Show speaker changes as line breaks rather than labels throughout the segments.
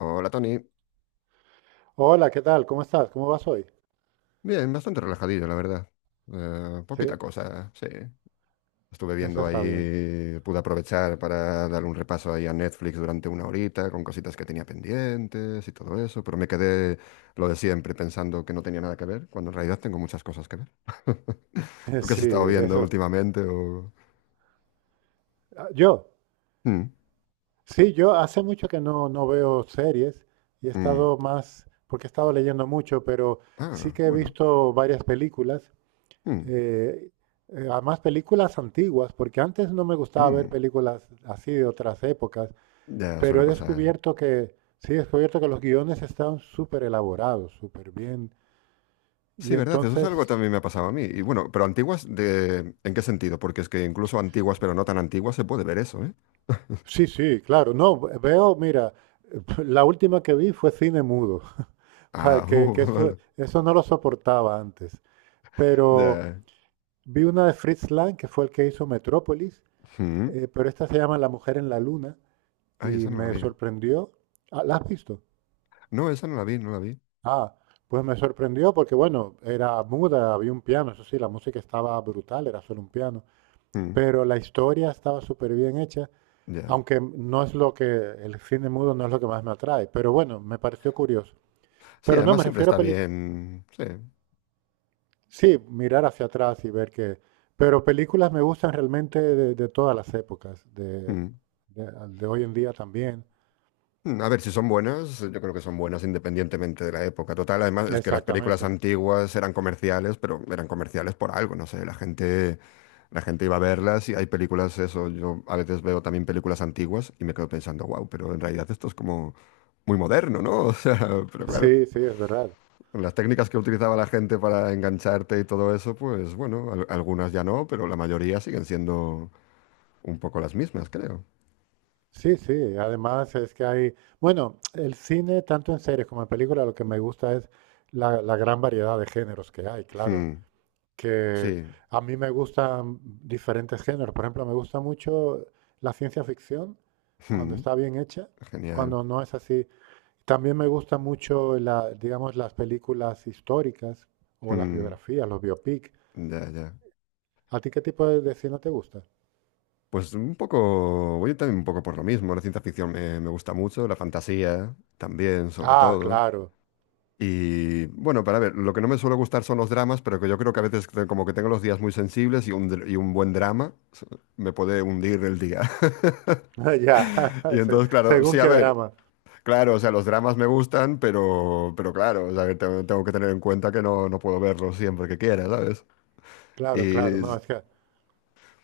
Hola Tony,
Hola, ¿qué tal? ¿Cómo estás? ¿Cómo vas hoy?
bien, bastante relajadillo la verdad. Poquita
Sí,
cosa, sí. Estuve
eso
viendo
está bien.
ahí, pude aprovechar para dar un repaso ahí a Netflix durante una horita con cositas que tenía pendientes y todo eso, pero me quedé lo de siempre pensando que no tenía nada que ver, cuando en realidad tengo muchas cosas que ver. ¿Tú qué has
Sí,
estado viendo
eso.
últimamente? O...
Ah, Yo,
Mm,
sí, yo hace mucho que no veo series y he
mm.
estado más, porque he estado leyendo mucho, pero sí
Ah,
que he
bueno.
visto varias películas,
Mm,
eh, además películas antiguas, porque antes no me gustaba ver
mm.
películas así de otras épocas,
Ya suele
pero he
pasar.
descubierto que, los guiones están súper elaborados, súper bien,
Sí,
y
verdad, eso es algo que
entonces.
también me ha pasado a mí. Y bueno, pero antiguas, de... ¿en qué sentido? Porque es que incluso antiguas, pero no tan antiguas, se puede ver eso, ¿eh?
Sí, sí, claro. No, veo, mira, la última que vi fue cine mudo. Para
Ah,
que, que eso,
vale.
eso no lo soportaba antes. Pero
Ya.
vi una de Fritz Lang, que fue el que hizo Metrópolis,
Mm.
pero esta se llama La Mujer en la Luna
Ay,
y
esa no la
me
vi.
sorprendió. Ah, ¿la has visto?
No, esa no la vi, no la vi.
Ah, pues me sorprendió porque, bueno, era muda, había un piano, eso sí, la música estaba brutal, era solo un piano,
Mm,
pero la historia estaba súper bien hecha.
ya.
Aunque no es lo que, el cine mudo no es lo que más me atrae, pero bueno, me pareció curioso.
Sí,
Pero no,
además
me
siempre
refiero a
está
películas.
bien. Sí.
Sí, mirar hacia atrás y ver que... Pero películas me gustan realmente de todas las épocas, de,
Mm.
de, de hoy en día también.
Mm, a ver, si son buenas, yo creo que son buenas independientemente de la época. Total, además es que las películas
Exactamente.
antiguas eran comerciales, pero eran comerciales por algo, no sé, la gente iba a verlas y hay películas, eso, yo a veces veo también películas antiguas y me quedo pensando, wow, pero en realidad esto es como muy moderno, ¿no? O sea, pero claro,
Sí, sí, es verdad.
las técnicas que utilizaba la gente para engancharte y todo eso, pues bueno, algunas ya no, pero la mayoría siguen siendo un poco las mismas, creo.
Sí, sí, además es que hay, bueno, el cine, tanto en series como en películas, lo que me gusta es la gran variedad de géneros que hay, claro,
Mm,
que
sí.
a mí me gustan diferentes géneros. Por ejemplo, me gusta mucho la ciencia ficción cuando
Mm,
está bien hecha,
genial.
cuando no es así. También me gusta mucho la, digamos, las películas históricas o las
Mm.
biografías, los biopic.
Ya, ya.
¿A ti qué tipo de cine te gusta?
Pues un poco, voy también un poco por lo mismo. La ciencia ficción me, me gusta mucho, la fantasía también, sobre
Ah,
todo.
claro.
Y bueno, para ver, lo que no me suele gustar son los dramas, pero que yo creo que a veces como que tengo los días muy sensibles y y un buen drama me puede hundir el día.
Ya,
Y entonces, claro, sí,
según
a
qué
ver,
drama.
claro, o sea, los dramas me gustan, pero claro, o sea, que tengo, tengo que tener en cuenta que no, no puedo verlos siempre que quiera, ¿sabes?
Claro, claro.
Y,
No, es que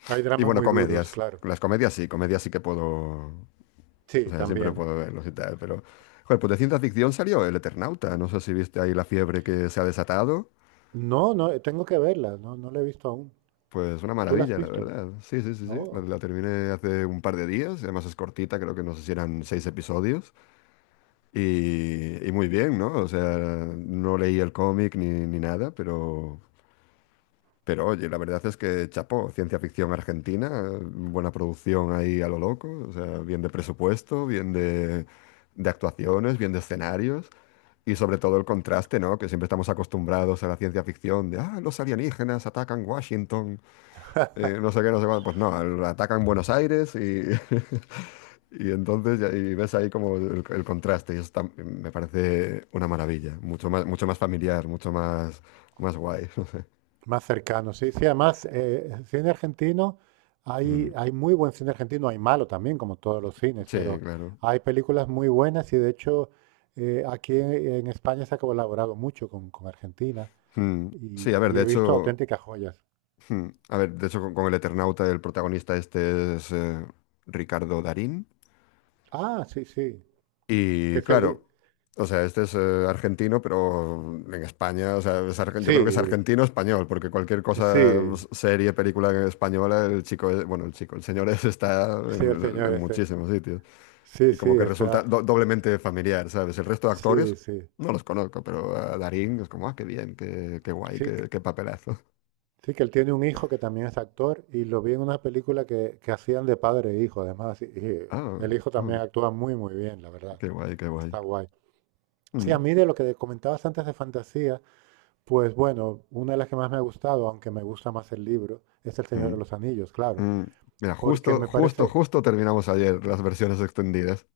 hay
y
dramas
bueno,
muy duros,
comedias.
claro.
Las comedias sí que puedo. O
Sí,
sea, siempre
también.
puedo verlos y tal, pero... Joder, pues de ciencia ficción salió El Eternauta. No sé si viste ahí la fiebre que se ha desatado.
No, no, tengo que verla. No, no la he visto aún.
Pues una
¿Tú la has
maravilla, la
visto?
verdad. Sí, sí, sí, sí. La,
No.
la terminé hace un par de días. Y además es cortita, creo que no sé si eran seis episodios. Y muy bien, ¿no? O sea, no leí el cómic ni nada, pero... Pero oye, la verdad es que chapó, ciencia ficción argentina, buena producción ahí a lo loco, o sea, bien de presupuesto, bien de actuaciones, bien de escenarios y sobre todo el contraste, ¿no? Que siempre estamos acostumbrados a la ciencia ficción de, ah, los alienígenas atacan Washington, no sé qué, no sé cuál. Pues no, atacan Buenos Aires y, y entonces y ves ahí como el contraste y eso me parece una maravilla, mucho más familiar, mucho más, más guay.
Más cercano, sí. Sí, además, cine argentino, hay,
Ujú.
hay muy buen cine argentino, hay malo también, como todos los cines,
Sí,
pero
claro.
hay películas muy buenas y de hecho, aquí en España se ha colaborado mucho con Argentina
Mm,
y,
sí, a ver,
y
de
he visto
hecho,
auténticas joyas.
a ver, de hecho con, el Eternauta el protagonista este es Ricardo Darín
Ah, sí, sí. Que
y
es el...
claro, o sea, este es argentino, pero en España, o sea, es yo creo que es
Sí,
argentino español, porque cualquier
sí,
cosa, serie, película española, el chico, bueno, el chico, el señor está
sí, el
en,
señor
en
ese.
muchísimos sitios
Sí,
y
sí,
como que resulta
está.
doblemente familiar, ¿sabes? El resto de
Sí,
actores
sí.
no los conozco, pero a Darín es como, ah, qué bien, qué guay,
Sí,
qué papelazo.
Sí, que él tiene un hijo que también es actor y lo vi en una película que hacían de padre e hijo, además, y
Ah,
el hijo también
ok.
actúa muy, muy bien, la verdad.
Qué guay, qué guay.
Está guay. Sí, a
Mm,
mí de lo que comentabas antes de fantasía, pues bueno, una de las que más me ha gustado, aunque me gusta más el libro, es El Señor
mm,
de los Anillos, claro,
mm. Mira,
porque
justo,
me
justo,
parece...
justo terminamos ayer las versiones extendidas.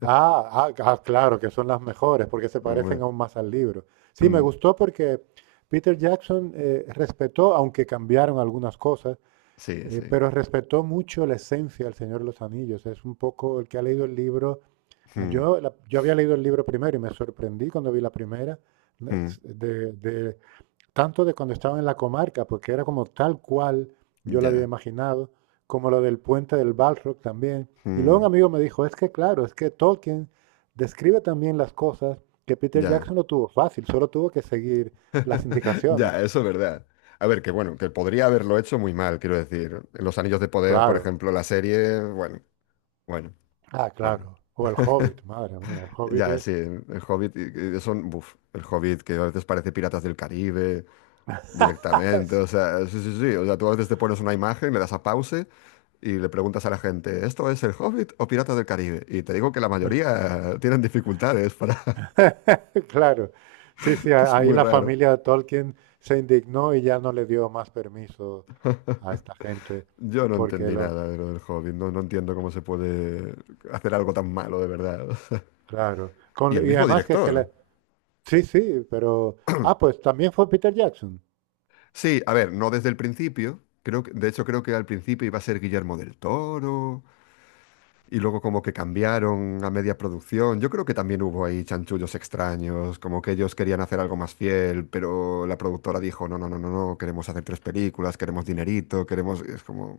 Ah, ah, ah, claro, que son las mejores, porque se parecen
Hombre.
aún más al libro. Sí, me
Mm,
gustó porque Peter Jackson, respetó, aunque cambiaron algunas cosas.
sí, sí.
Pero respetó mucho la esencia del Señor de los Anillos. Es un poco el que ha leído el libro. ah,
Mm,
Yo, la- yo había leído el libro primero y me sorprendí cuando vi la primera, de,
mm,
de- de- tanto de cuando estaba en la comarca, porque era como tal cual yo lo había
ya.
imaginado, como lo del puente del Balrog también. Y luego un
Mm,
amigo me dijo, es que claro, es que Tolkien describe también las cosas que Peter
ya.
Jackson no tuvo fácil, solo tuvo que seguir las indicaciones.
Ya, eso es verdad. A ver, que bueno, que podría haberlo hecho muy mal, quiero decir. Los Anillos de Poder, por
Claro,
ejemplo, la serie, bueno, bueno,
ah,
bueno.
claro. O el Hobbit, madre mía, el Hobbit
Ya,
es...
sí, el Hobbit, y son, buf, el Hobbit que a veces parece Piratas del Caribe directamente,
Es-
o sea, sí, sí, sí, o sea, tú a veces te pones una imagen, le das a pause y le preguntas a la gente, ¿esto es el Hobbit o Piratas del Caribe? Y te digo que la mayoría tienen dificultades para,
Claro, sí, sí,
que es
ahí
muy
la
raro.
familia de Tolkien se indignó y ya no le dio más permiso a esta gente,
Yo no
porque
entendí
lo,
nada de lo del Hobbit, no, no entiendo cómo se puede hacer algo tan malo de verdad.
claro,
Y el
con- y
mismo
además que,
director.
sí, sí, pero, ah, pues también fue Peter Jackson.
Sí, a ver, no desde el principio. Creo que, de hecho, creo que al principio iba a ser Guillermo del Toro. Y luego como que cambiaron a media producción. Yo creo que también hubo ahí chanchullos extraños, como que ellos querían hacer algo más fiel, pero la productora dijo, no, no, no, no, no, queremos hacer tres películas, queremos dinerito, queremos... Es como...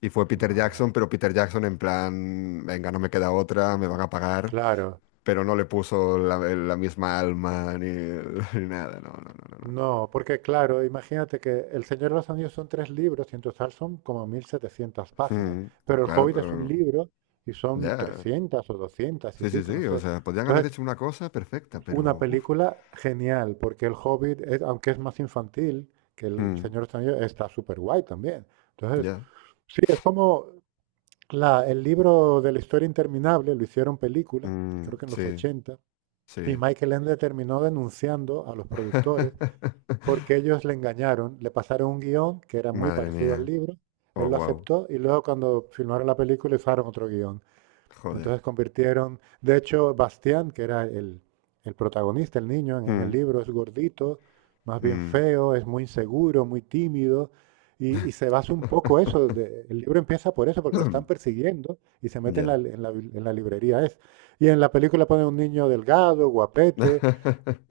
Y fue Peter Jackson,
Madre.
pero Peter Jackson en plan, venga, no me queda otra, me van a pagar,
Claro,
pero no le puso la misma alma ni, ni nada, no, no, no, no.
no, porque claro, imagínate que El Señor de los Anillos son 3 libros y en total son como mil setecientas
No.
páginas,
Mm,
pero El
claro,
Hobbit es un
pero
libro y son
ya.
300 o 200 y
Sí, sí,
pico, no
sí, o
sé.
sea, podrían haber
Entonces,
hecho una cosa perfecta,
una
pero... uf,
película genial, porque El Hobbit, aunque es más infantil que El
mm,
Señor de los Anillos, está súper guay también. Entonces,
ya.
sí, es como la- el libro de La Historia Interminable, lo hicieron película,
Mm,
creo que en los
sí,
ochenta, y
sí.
Michael Ende terminó denunciando a los productores porque ellos le engañaron, le pasaron un guión que era muy
Madre
parecido al
mía.
libro,
Oh,
él lo
wow.
aceptó y luego cuando filmaron la película usaron otro guión.
Joder.
Entonces convirtieron, de hecho, Bastián, que era el protagonista, el niño en el
Mm,
libro, es gordito, más bien
mm.
feo, es muy inseguro, muy tímido, y se basa un poco eso, de- el libro empieza por eso, porque lo están persiguiendo y se mete en la,
Ya.
en la librería. Es. Y en la película ponen un niño delgado, guapete,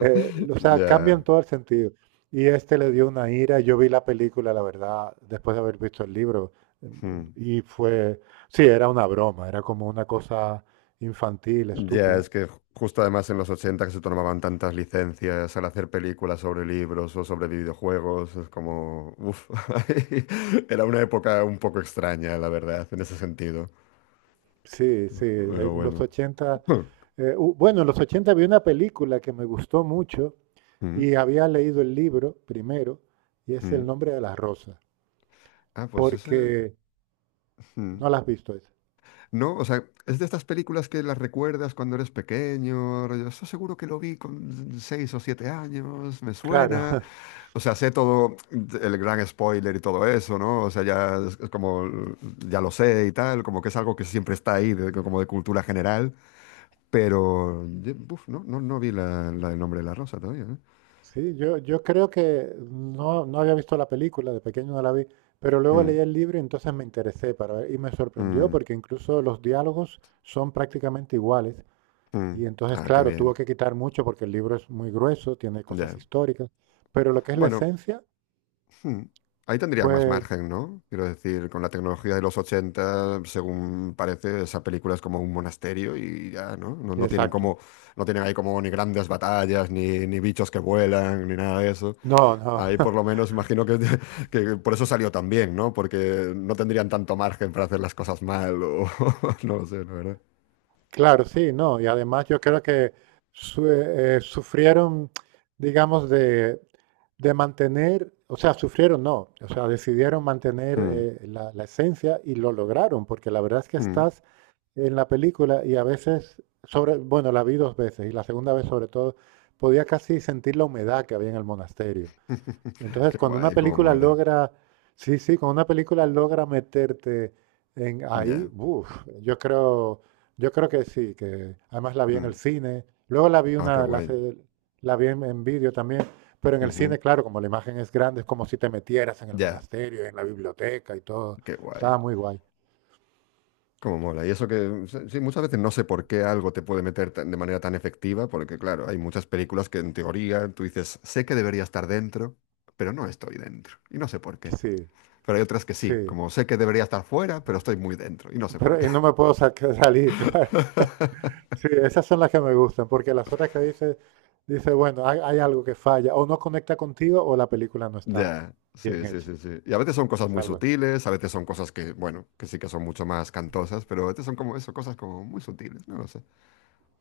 o sea,
Ya.
cambian todo el sentido. Y este le dio una ira. Yo vi la película, la verdad, después de haber visto el libro. eh,
Mm.
Y fue, sí, era una broma, era como una cosa infantil,
Ya,
estúpida.
es que justo además en los ochenta que se tomaban tantas licencias al hacer películas sobre libros o sobre videojuegos, es como... Uf. Era una época un poco extraña, la verdad, en ese sentido.
Sí, sí,
Pero
en los
bueno.
80, bueno, en los 80 vi una película que me gustó mucho
Mm,
y había leído el libro primero, y es El
mm.
Nombre de las Rosas,
Ah, pues ese...
porque
Mm.
no la has visto esa.
¿No? O sea, es de estas películas que las recuerdas cuando eres pequeño. Yo estoy seguro que lo vi con 6 o 7 años, me
Claro,
suena. O sea, sé todo el gran spoiler y todo eso, ¿no? O sea, ya es como, ya lo sé y tal, como que es algo que siempre está ahí, como de cultura general. Pero, buf, no, no, no vi la, del Nombre de la Rosa todavía, ¿eh?
sí, yo creo que no, no había visto la película, de pequeño no la vi, pero luego
Mm,
leí el libro y entonces me interesé para ver, y me sorprendió
mm,
porque incluso los diálogos son prácticamente iguales.
mm.
Y entonces,
Ah, qué
claro, tuvo
bien.
que quitar mucho porque el libro es muy grueso, tiene cosas
Ya.
históricas, pero lo que es la
Bueno.
esencia
Hmm. Ahí tendrían más
fue
margen, ¿no? Quiero decir, con la tecnología de los 80, según parece, esa película es como un monasterio y ya, ¿no? No, no tienen
exacto.
como, no tienen ahí como ni grandes batallas, ni bichos que vuelan, ni nada de eso.
No, no.
Ahí por lo menos imagino que, que por eso salió tan bien, ¿no? Porque no tendrían tanto margen para hacer las cosas mal o no lo sé, la verdad.
Claro, sí, no. Y además yo creo que sufrieron, digamos, de mantener, o sea, sufrieron no, o sea, decidieron mantener,
Hmm,
la esencia, y lo lograron, porque la verdad es que
hmm.
estás en la película y a veces, sobre, bueno, la vi 2 veces y la segunda vez sobre todo, podía casi sentir la humedad que había en el monasterio. Entonces,
Qué
cuando una
guay, cómo
película
mola.
logra, sí, sí, cuando una película logra meterte en ahí,
Ya.
uf, yo creo, que sí, que además la vi en el
Mm.
cine, luego la vi
Ah, qué
una, la,
guay.
la vi en vídeo también, pero en el
Ujú.
cine, claro, como la imagen es grande, es como si te metieras en el
Ya,
monasterio, en la biblioteca y todo.
qué guay.
Estaba muy guay.
Como mola. Y eso que, sí, muchas veces no sé por qué algo te puede meter de manera tan efectiva, porque claro, hay muchas películas que en teoría tú dices, sé que debería estar dentro, pero no estoy dentro. Y no sé por qué.
Sí,
Pero hay otras que sí,
sí.
como sé que debería estar fuera, pero estoy muy dentro. Y no sé por
Pero
qué.
y no me puedo salir, claro. Sí, esas son las que me gustan, porque las otras que dice, dice, bueno, hay algo que falla, o no conecta contigo, o la película no está
Ya,
bien
sí, sí,
hecha.
sí, sí. Y a veces son cosas
Es
muy
algo.
sutiles, a veces son cosas que, bueno, que sí que son mucho más cantosas, pero a veces son como eso, cosas como muy sutiles, no lo sé.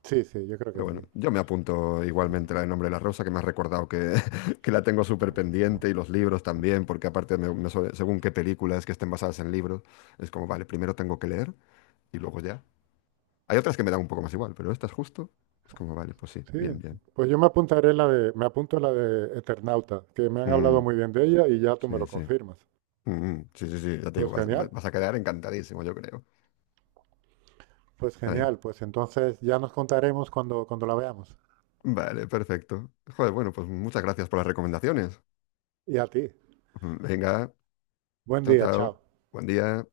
Sí, sí, yo creo
Pero
que
bueno,
sí.
yo me apunto igualmente la de Nombre de la Rosa, que me has recordado que, que la tengo súper pendiente y los libros también, porque aparte, según qué películas que estén basadas en libros, es como, vale, primero tengo que leer y luego ya. Hay otras que me dan un poco más igual, pero estas justo. Es como, vale, pues sí,
Sí,
bien, bien.
pues yo me apuntaré la de, me apunto la de Eternauta, que me han hablado
Mm,
muy bien de ella y ya tú me
sí,
lo
sí.
confirmas.
Mm, mm, sí, sí, sí, ya te digo,
Pues
vas,
genial,
vas a quedar encantadísimo, yo creo. Ahí.
pues entonces ya nos contaremos cuando la veamos.
Vale, perfecto. Joder, bueno, pues muchas gracias por las recomendaciones.
Y a ti,
Venga,
buen
chao,
día,
chao.
chao.
Buen día.